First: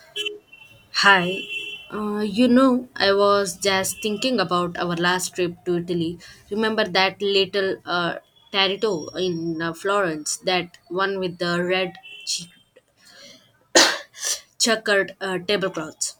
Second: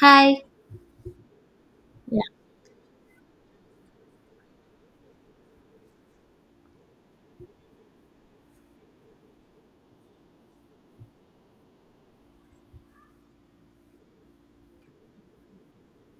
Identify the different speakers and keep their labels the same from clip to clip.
Speaker 1: Hi.
Speaker 2: Hi.
Speaker 1: Yeah.
Speaker 2: I was just thinking about our last trip to Italy. Remember that little tarito in Florence, that one with the red ch- checkered tablecloths?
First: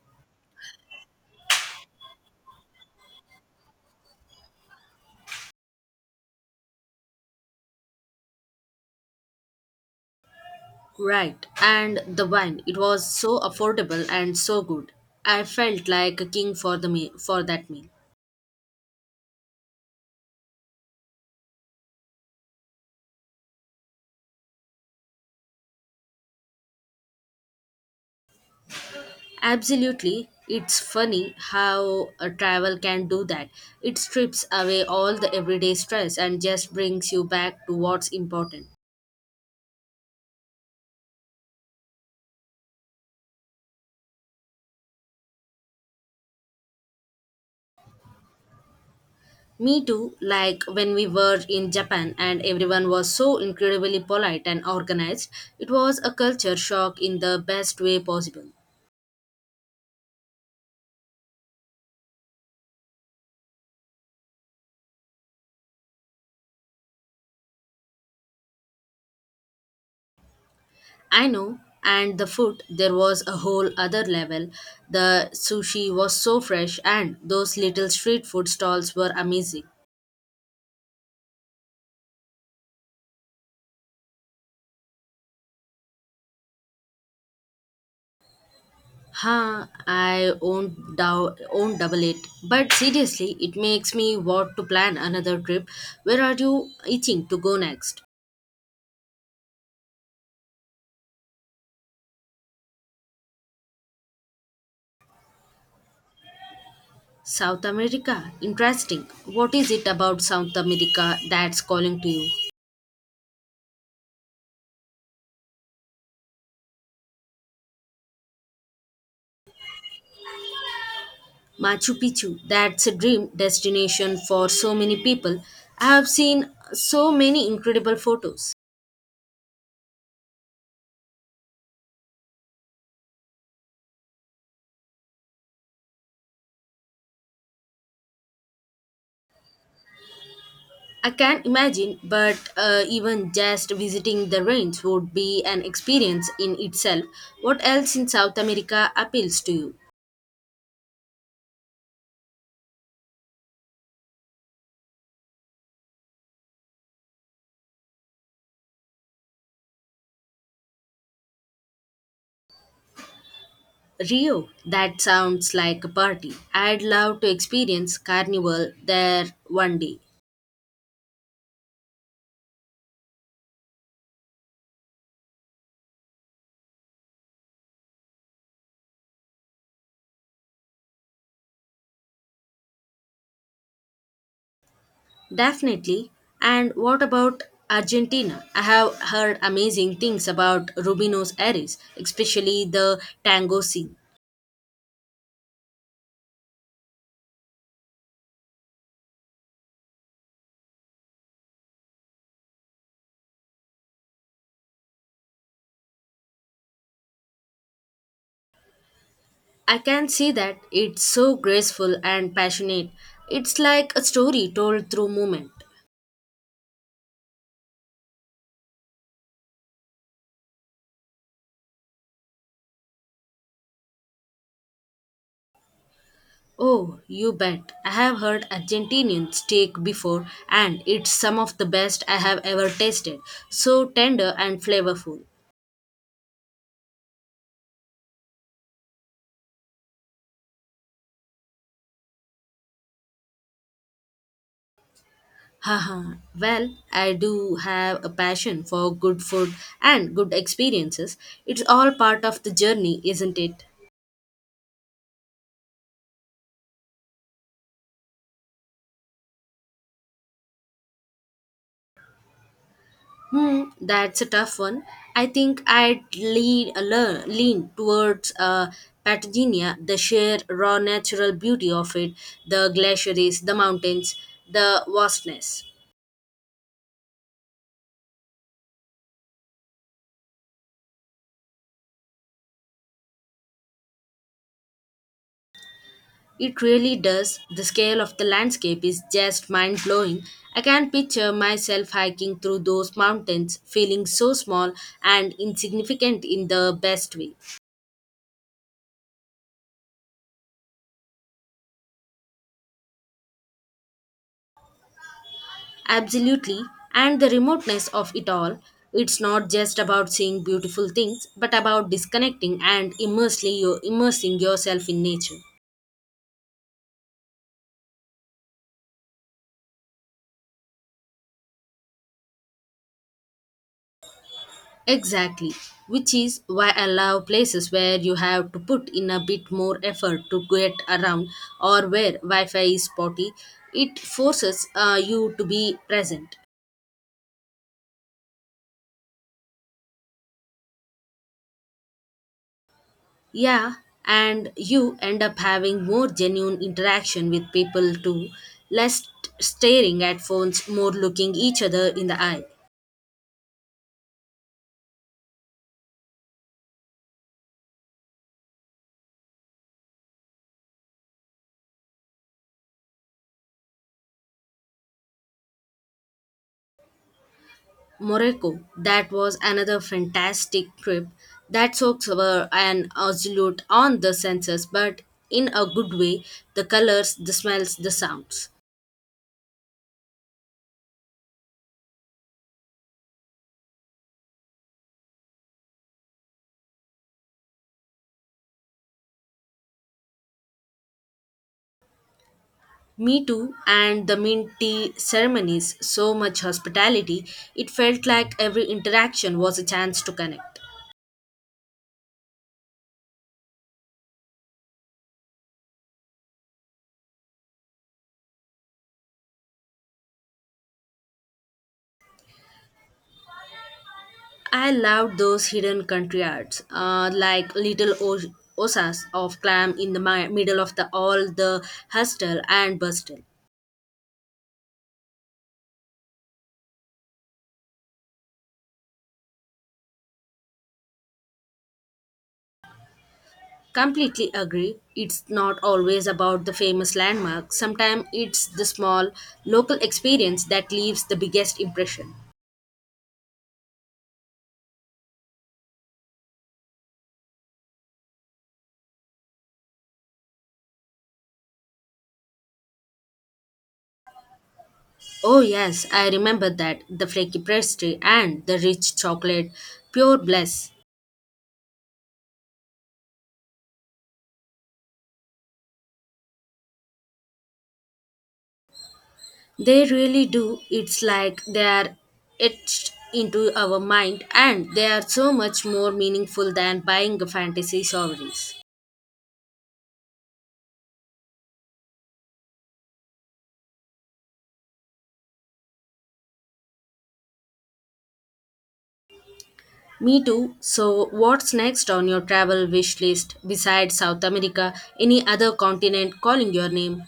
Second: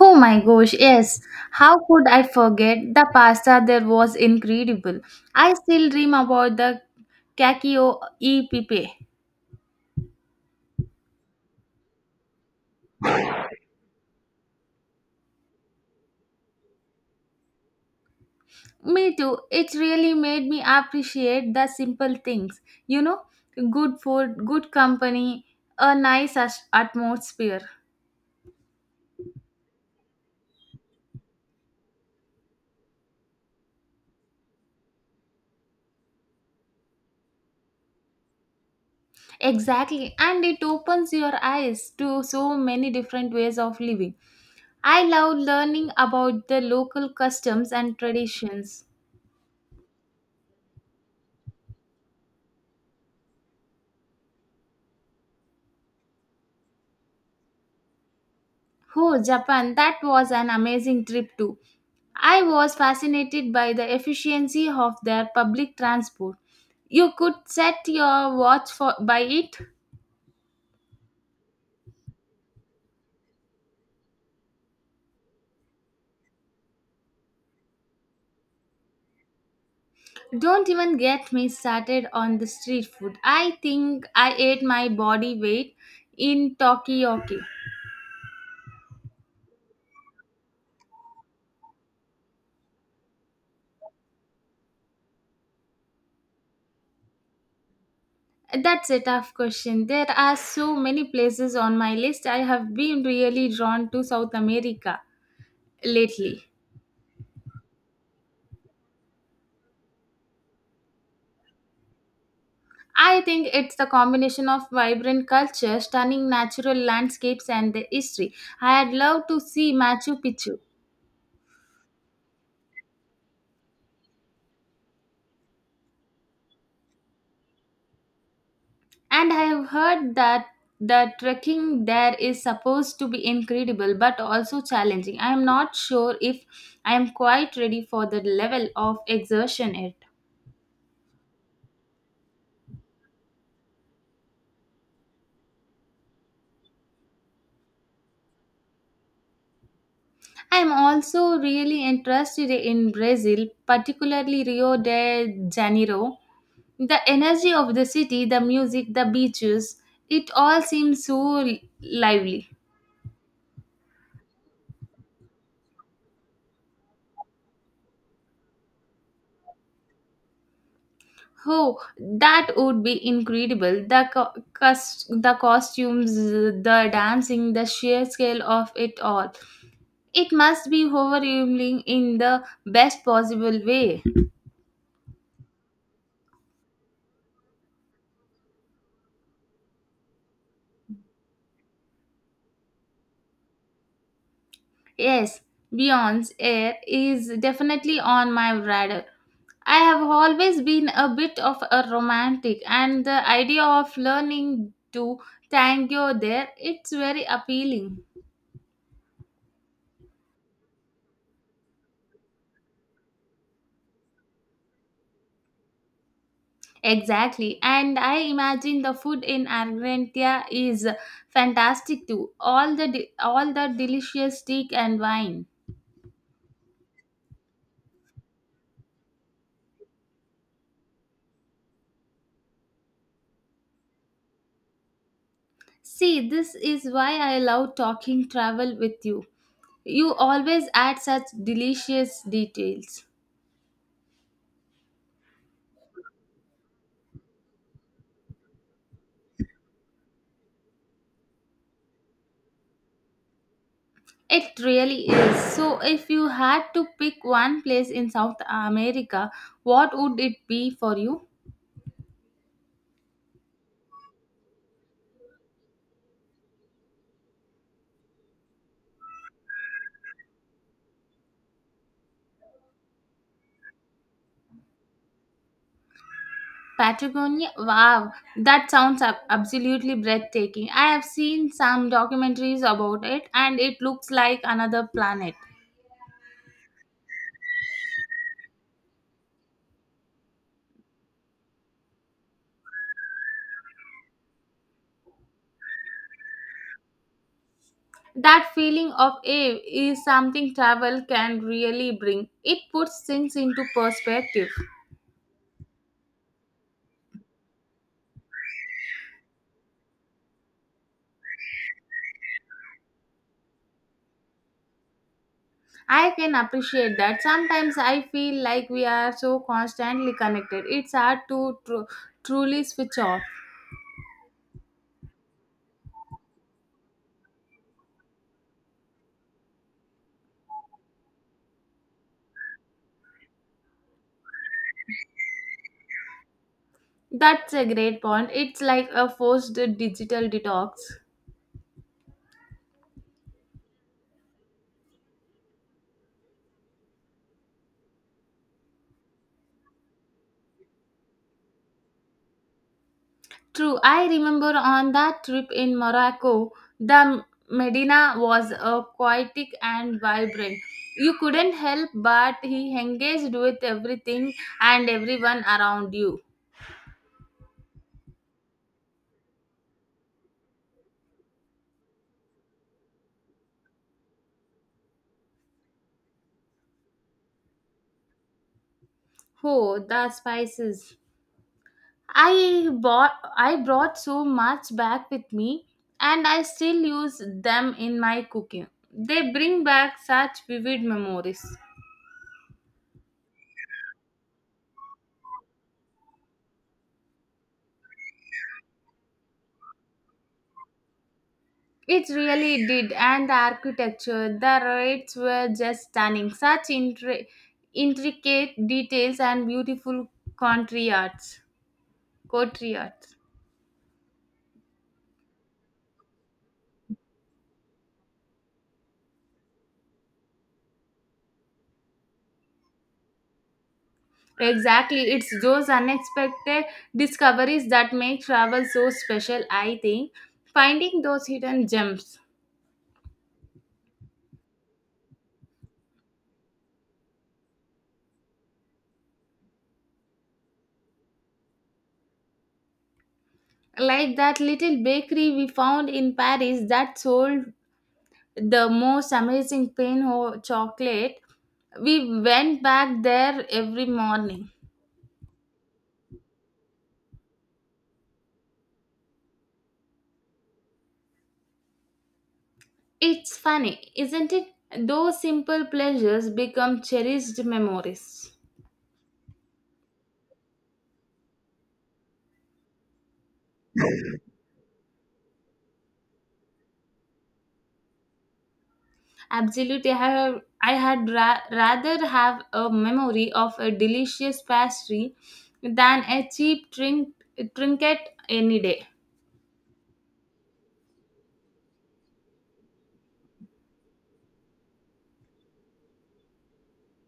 Speaker 1: Oh my gosh, yes. How could I forget? The pasta there was incredible. I still dream about the cacio e pepe.
Speaker 2: Right. And the wine. It was so affordable and so good. I felt like a king for for that meal.
Speaker 1: Me too. It really made me appreciate the simple things. You know, good food, good company, a nice atmosphere.
Speaker 2: Absolutely. It's funny how a travel can do that. It strips away all the everyday stress and just brings you back to what's important.
Speaker 1: Exactly. And it opens your eyes to so many different ways of living. I love learning about the local customs and traditions.
Speaker 2: Me too, like when we were in Japan and everyone was so incredibly polite and organized, it was a culture shock in the best way possible.
Speaker 1: Oh, Japan, that was an amazing trip too. I was fascinated by the efficiency of their public transport. You could set your watch for by it.
Speaker 2: I know, and the food, there was a whole other level. The sushi was so fresh, and those little street food stalls were amazing.
Speaker 1: Don't even get me started on the street food. I think I ate my body weight in Tokyo.
Speaker 2: I won't, dou- won't double it. But seriously, it makes me want to plan another trip. Where are you itching to go next?
Speaker 1: That's a tough question. There are so many places on my list. I have been really drawn to South America lately.
Speaker 2: South America? Interesting. What is it about South America that's calling to you?
Speaker 1: I think it's the combination of vibrant culture, stunning natural landscapes, and the history. I had loved to see Machu Picchu,
Speaker 2: Machu Picchu, that's a dream destination for so many people. I have seen so many incredible photos.
Speaker 1: and I have heard that the trekking there is supposed to be incredible but also challenging. I am not sure if I am quite ready for the level of exertion it.
Speaker 2: I can imagine, but even just visiting the range would be an experience in itself. What else in South America appeals to you?
Speaker 1: I am also really interested in Brazil, particularly Rio de Janeiro. The energy of the city, the music, the beaches, it all seems so lively.
Speaker 2: Rio, that sounds like a party. I'd love to experience carnival there one day.
Speaker 1: Oh, that would be incredible. The costumes, the dancing, the sheer scale of it all. It must be overwhelming in the best possible way.
Speaker 2: Definitely. And what about Argentina? I have heard amazing things about Rubinos Aires, especially the tango scene.
Speaker 1: Yes, Beyond's Air is definitely on my radar. I have always been a bit of a romantic, and the idea of learning to tango there it's very appealing.
Speaker 2: I can see that it's so graceful and passionate. It's like a story told through movement.
Speaker 1: Exactly, and I imagine the food in Argentina is fantastic too. All the delicious steak and wine.
Speaker 2: Oh, you bet. I have heard Argentinian steak before, and it's some of the best I have ever tasted. So tender and flavorful.
Speaker 1: See, this is why I love talking travel with you. You always add such delicious details.
Speaker 2: Haha. Well, I do have a passion for good food and good experiences. It's all part of the journey, isn't it?
Speaker 1: It really is. So, if you had to pick one place in South America, what would it be for you?
Speaker 2: Hmm, that's a tough one. I think lean towards Patagonia, the sheer raw natural beauty of it, the glaciers, the mountains, the vastness.
Speaker 1: Patagonia? Wow, that sounds absolutely breathtaking. I have seen some documentaries about it and it looks like another planet.
Speaker 2: It really does. The scale of the landscape is just mind blowing. I can picture myself hiking through those mountains, feeling so small and insignificant in the best way.
Speaker 1: That feeling of awe is something travel can really bring. It puts things into perspective.
Speaker 2: Absolutely. And the remoteness of it all. It's not just about seeing beautiful things, but about disconnecting and immersely immersing yourself in nature.
Speaker 1: I can appreciate that. Sometimes I feel like we are so constantly connected. It's hard to truly switch off.
Speaker 2: Exactly. Which is why I love places where you have to put in a bit more effort to get around or where Wi Fi is spotty. It forces you to be present.
Speaker 1: That's a great point. It's like a forced digital detox.
Speaker 2: Yeah, and you end up having more genuine interaction with people too, less staring at phones, more looking each other in the eye.
Speaker 1: True. I remember on that trip in Morocco, the Medina was poetic and vibrant. You couldn't help but he engaged with everything and everyone around you.
Speaker 2: Morocco, that was another fantastic trip that soaks were an absolute on the senses, but in a good way the colors, the smells, the sounds.
Speaker 1: Oh, the spices. I brought so much back with me and I still use them in my cooking. They bring back such vivid memories.
Speaker 2: Me too, and the mint tea ceremonies, so much hospitality, it felt like every interaction was a chance to connect.
Speaker 1: It really did and the architecture, the rates were just stunning. Such intricate details and beautiful country arts. Country arts.
Speaker 2: I love those hidden country arts, like little osas of clam in the middle of the all the hustle and bustle.
Speaker 1: Exactly, it's those unexpected discoveries that make travel so special, I think. Finding those hidden gems.
Speaker 2: Completely agree. It's not always about the famous landmark. Sometimes it's the small local experience that leaves the biggest impression.
Speaker 1: Like that little bakery we found in Paris that sold the most amazing pain pinot chocolate. We went back there every morning.
Speaker 2: Oh yes, I remember that the flaky pastry and the rich chocolate, pure bliss.
Speaker 1: It's funny, isn't it? Those simple pleasures become cherished memories.
Speaker 2: They really do. It's like they are etched into our mind and they are so much more meaningful than buying a fantasy sovereigns.
Speaker 1: Absolutely, I had rather have a memory of a delicious pastry than a cheap trinket any day.
Speaker 2: Me too. So, what's next on your travel wish list besides South America? Any other continent calling your name?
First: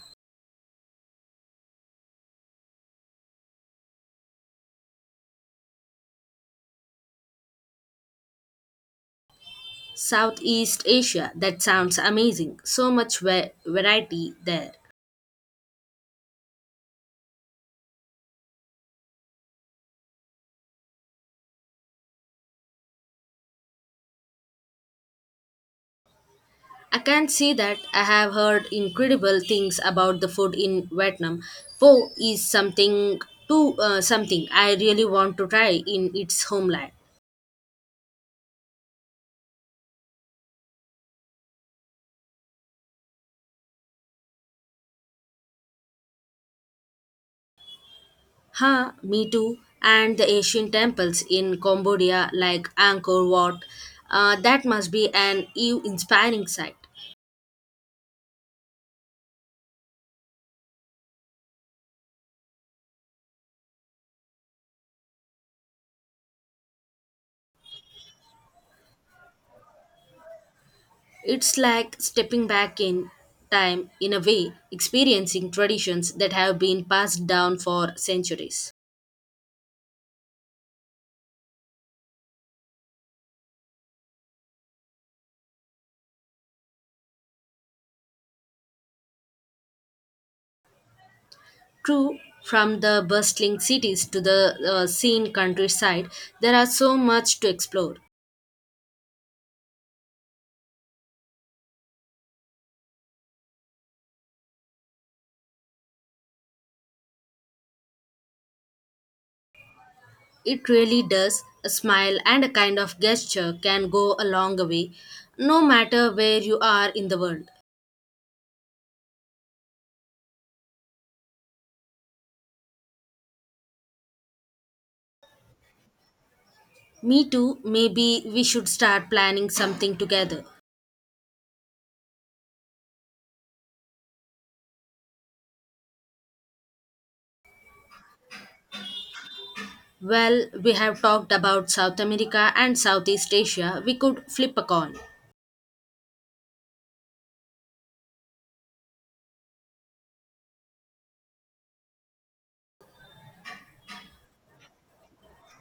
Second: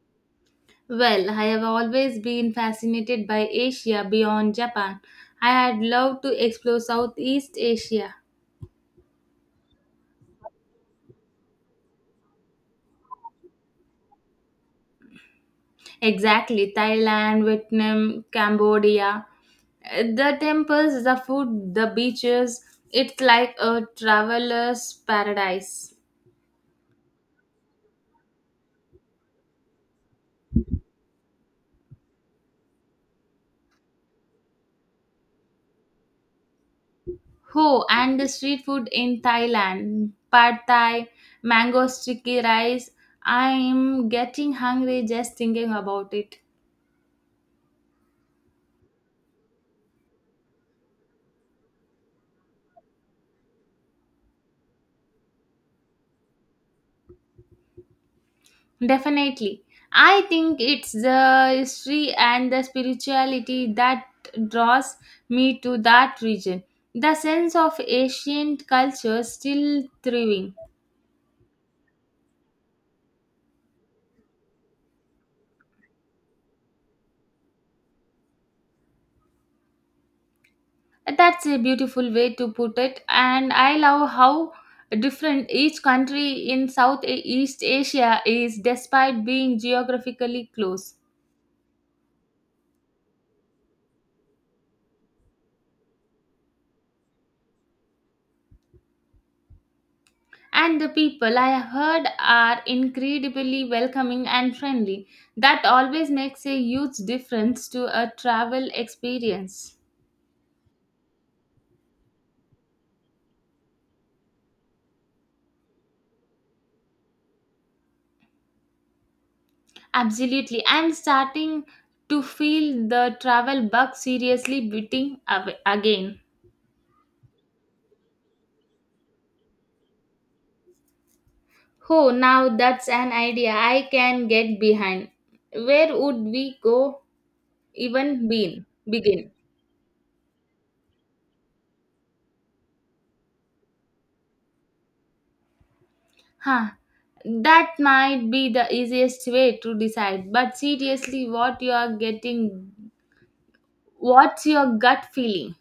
Speaker 1: Well, I have always been fascinated by Asia beyond Japan. I had loved to explore Southeast Asia.
Speaker 2: Southeast Asia. That sounds amazing. So much variety there.
Speaker 1: Exactly, Thailand, Vietnam, Cambodia. The temples, the food, the beaches. It's like a traveler's paradise.
Speaker 2: I can see that I have heard incredible things about the food in Vietnam. Pho is to something I really want to try in its homeland.
Speaker 1: Oh, and the street food in Thailand. Pad Thai, mango sticky rice. I'm getting hungry just thinking about it.
Speaker 2: Me too. And the Asian temples in Cambodia like Angkor Wat, that must be an awe-inspiring sight.
Speaker 1: Definitely. I think it's the history and the spirituality that draws me to that region. The sense of ancient culture still thriving.
Speaker 2: It's like stepping back in time in a way, experiencing traditions that have been passed down for centuries.
Speaker 1: That's a beautiful way to put it, and I love how different each country in Southeast Asia is despite being geographically close.
Speaker 2: True, from the bustling cities to the scene countryside, there are so much to explore.
Speaker 1: And the people I have heard are incredibly welcoming and friendly. That always makes a huge difference to a travel experience.
Speaker 2: It really does. A smile and a kind of gesture can go a long way, no matter where you are in the world.
Speaker 1: Absolutely. I'm starting to feel the travel bug seriously beating again.
Speaker 2: Me too, maybe we should start planning something together.
Speaker 1: Oh, now that's an idea I can get behind. Where would we go begin?
Speaker 2: Well, we have talked about South America and Southeast Asia. We could flip a coin.
Speaker 1: Huh. That might be the easiest way to decide. But seriously, what's your gut feeling?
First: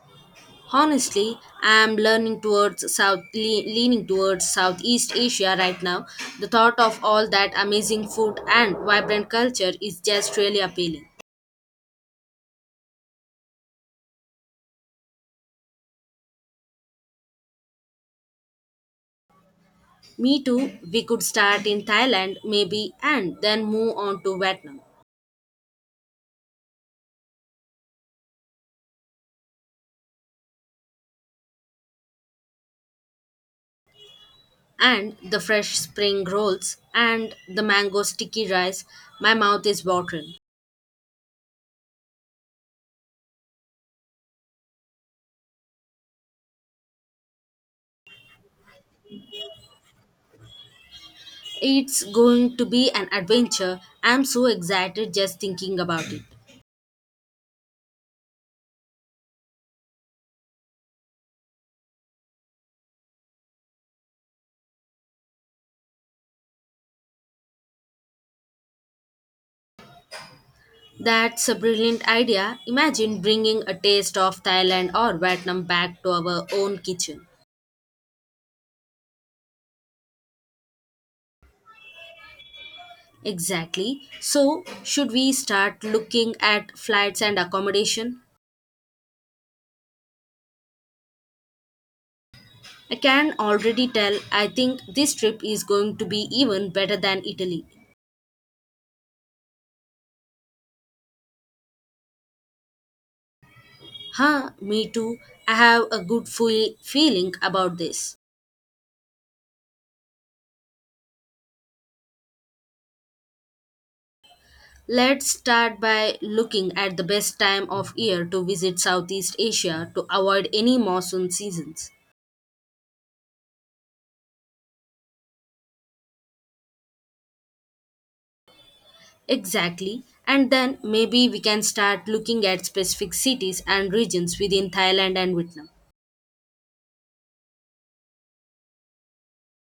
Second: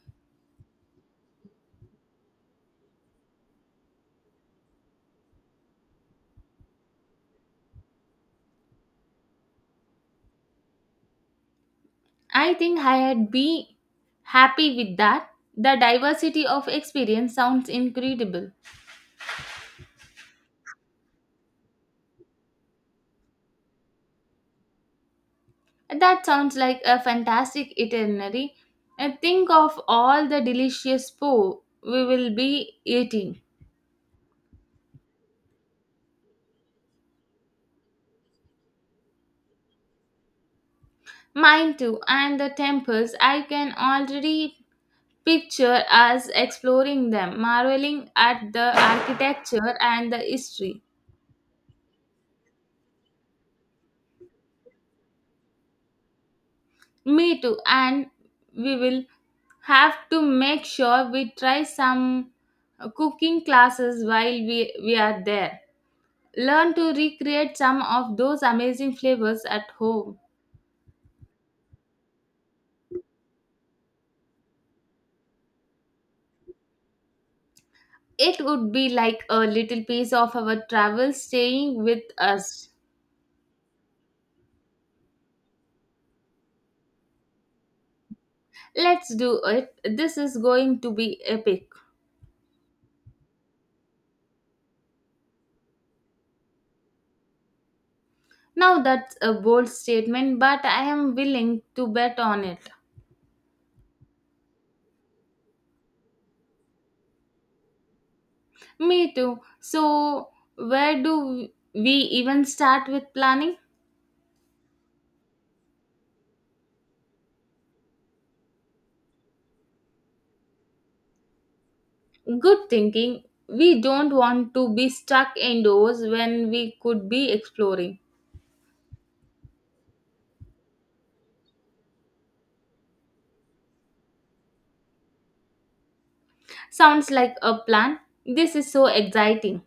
Speaker 2: Honestly, I'm learning towards south, le- leaning towards Southeast Asia right now. The thought of all that amazing food and vibrant culture is just really appealing.
Speaker 1: I think I had be happy with that. The diversity of experience sounds incredible.
Speaker 2: Me too. We could start in Thailand, maybe, and then move on to Vietnam.
Speaker 1: That sounds like a fantastic itinerary. And think of all the delicious po we will be eating.
Speaker 2: And the fresh spring rolls and the mango sticky rice. My mouth is watering.
Speaker 1: Mine too, and the temples. I can already picture us exploring them, marveling at the architecture and the history.
Speaker 2: It's going to be an adventure. I'm so excited just thinking about it.
Speaker 1: Me too, and we will have to make sure we try some cooking classes while we are there. Learn to recreate some of those amazing flavors at home.
Speaker 2: That's a brilliant idea. Imagine bringing a taste of Thailand or Vietnam back to our own kitchen.
Speaker 1: It would be like a little piece of our travel staying with us.
Speaker 2: Exactly. So, should we start looking at flights and accommodation?
Speaker 1: Let's do it. This is going to be epic.
Speaker 2: I can already tell I think this trip is going to be even better than Italy.
Speaker 1: Now that's a bold statement, but I am willing to bet on it.
Speaker 2: Me too. I have a good feeling about this.
Speaker 1: Me too. So, where do we even start with planning?
Speaker 2: Let's start by looking at the best time of year to visit Southeast Asia to avoid any monsoon seasons.
Speaker 1: Good thinking. We don't want to be stuck indoors when we could be exploring.
Speaker 2: Exactly. And then maybe we can start looking at specific cities and regions within Thailand and Vietnam.
Speaker 1: Sounds like a plan. This is so exciting.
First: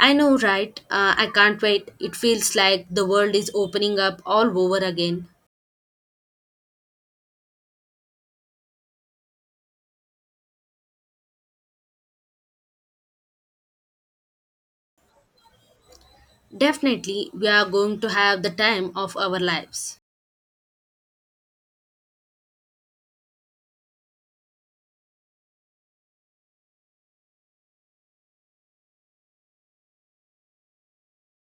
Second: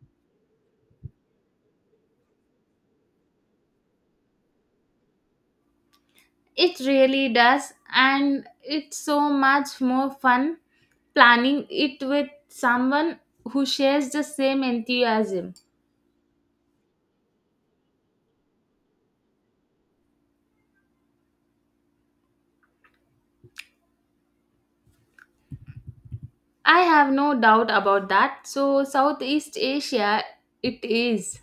Speaker 2: I know, right? I can't wait. It feels like the world is opening up all over again.
Speaker 1: It really does, and it's so much more fun planning it with someone who shares the same enthusiasm.
Speaker 2: Definitely, we are going to have the time of our lives.
Speaker 1: I have no doubt about that. So, Southeast Asia, it is.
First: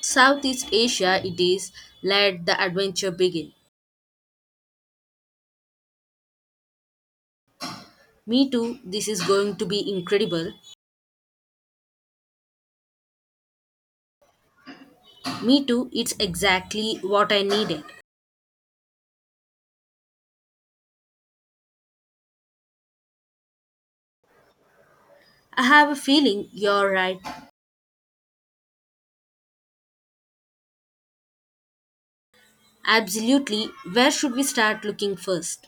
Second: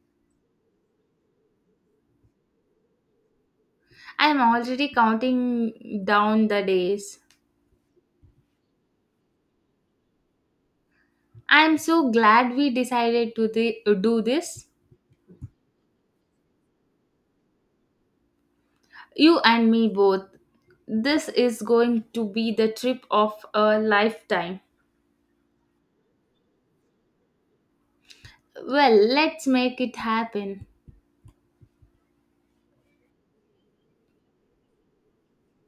Speaker 2: Southeast Asia, it is. Let the adventure begin.
Speaker 1: I'm already counting down the days.
Speaker 2: Me too, this is going to be incredible.
Speaker 1: I'm so glad we decided to do this.
Speaker 2: Me too, it's exactly what I needed.
Speaker 1: You and me both. This is going to be the trip of a lifetime.
Speaker 2: I have a feeling you're right.
Speaker 1: Well, let's make it happen.
Speaker 2: Absolutely. Where should we start looking first?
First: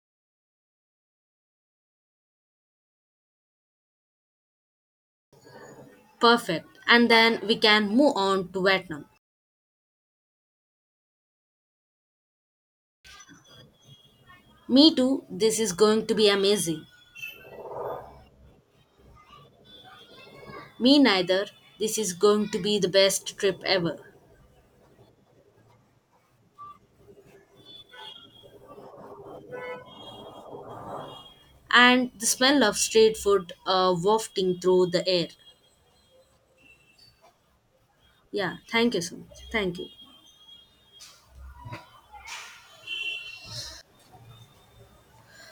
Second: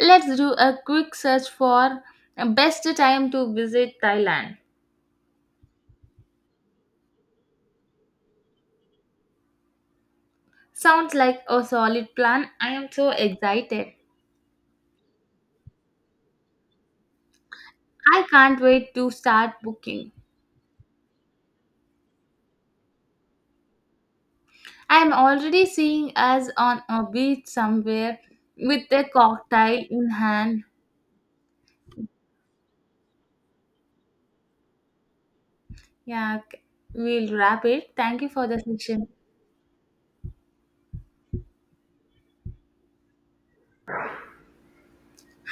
Speaker 1: Let's do a quick search for best time to visit Thailand.
Speaker 2: Perfect. And then we can move on to Vietnam.
Speaker 1: Sounds like a solid plan. I am so excited.
Speaker 2: Me too. This is going to be amazing.
Speaker 1: I can't wait to start booking.
Speaker 2: Me neither. This is going to be the best trip ever.
Speaker 1: I am already seeing us on a beach somewhere with a cocktail in hand.
Speaker 2: And the smell of street food wafting through the air.
Speaker 1: Yeah, okay. We'll wrap it. Thank you for
Speaker 2: Yeah,
Speaker 1: the
Speaker 2: thank you
Speaker 1: session.
Speaker 2: so much. Thank you.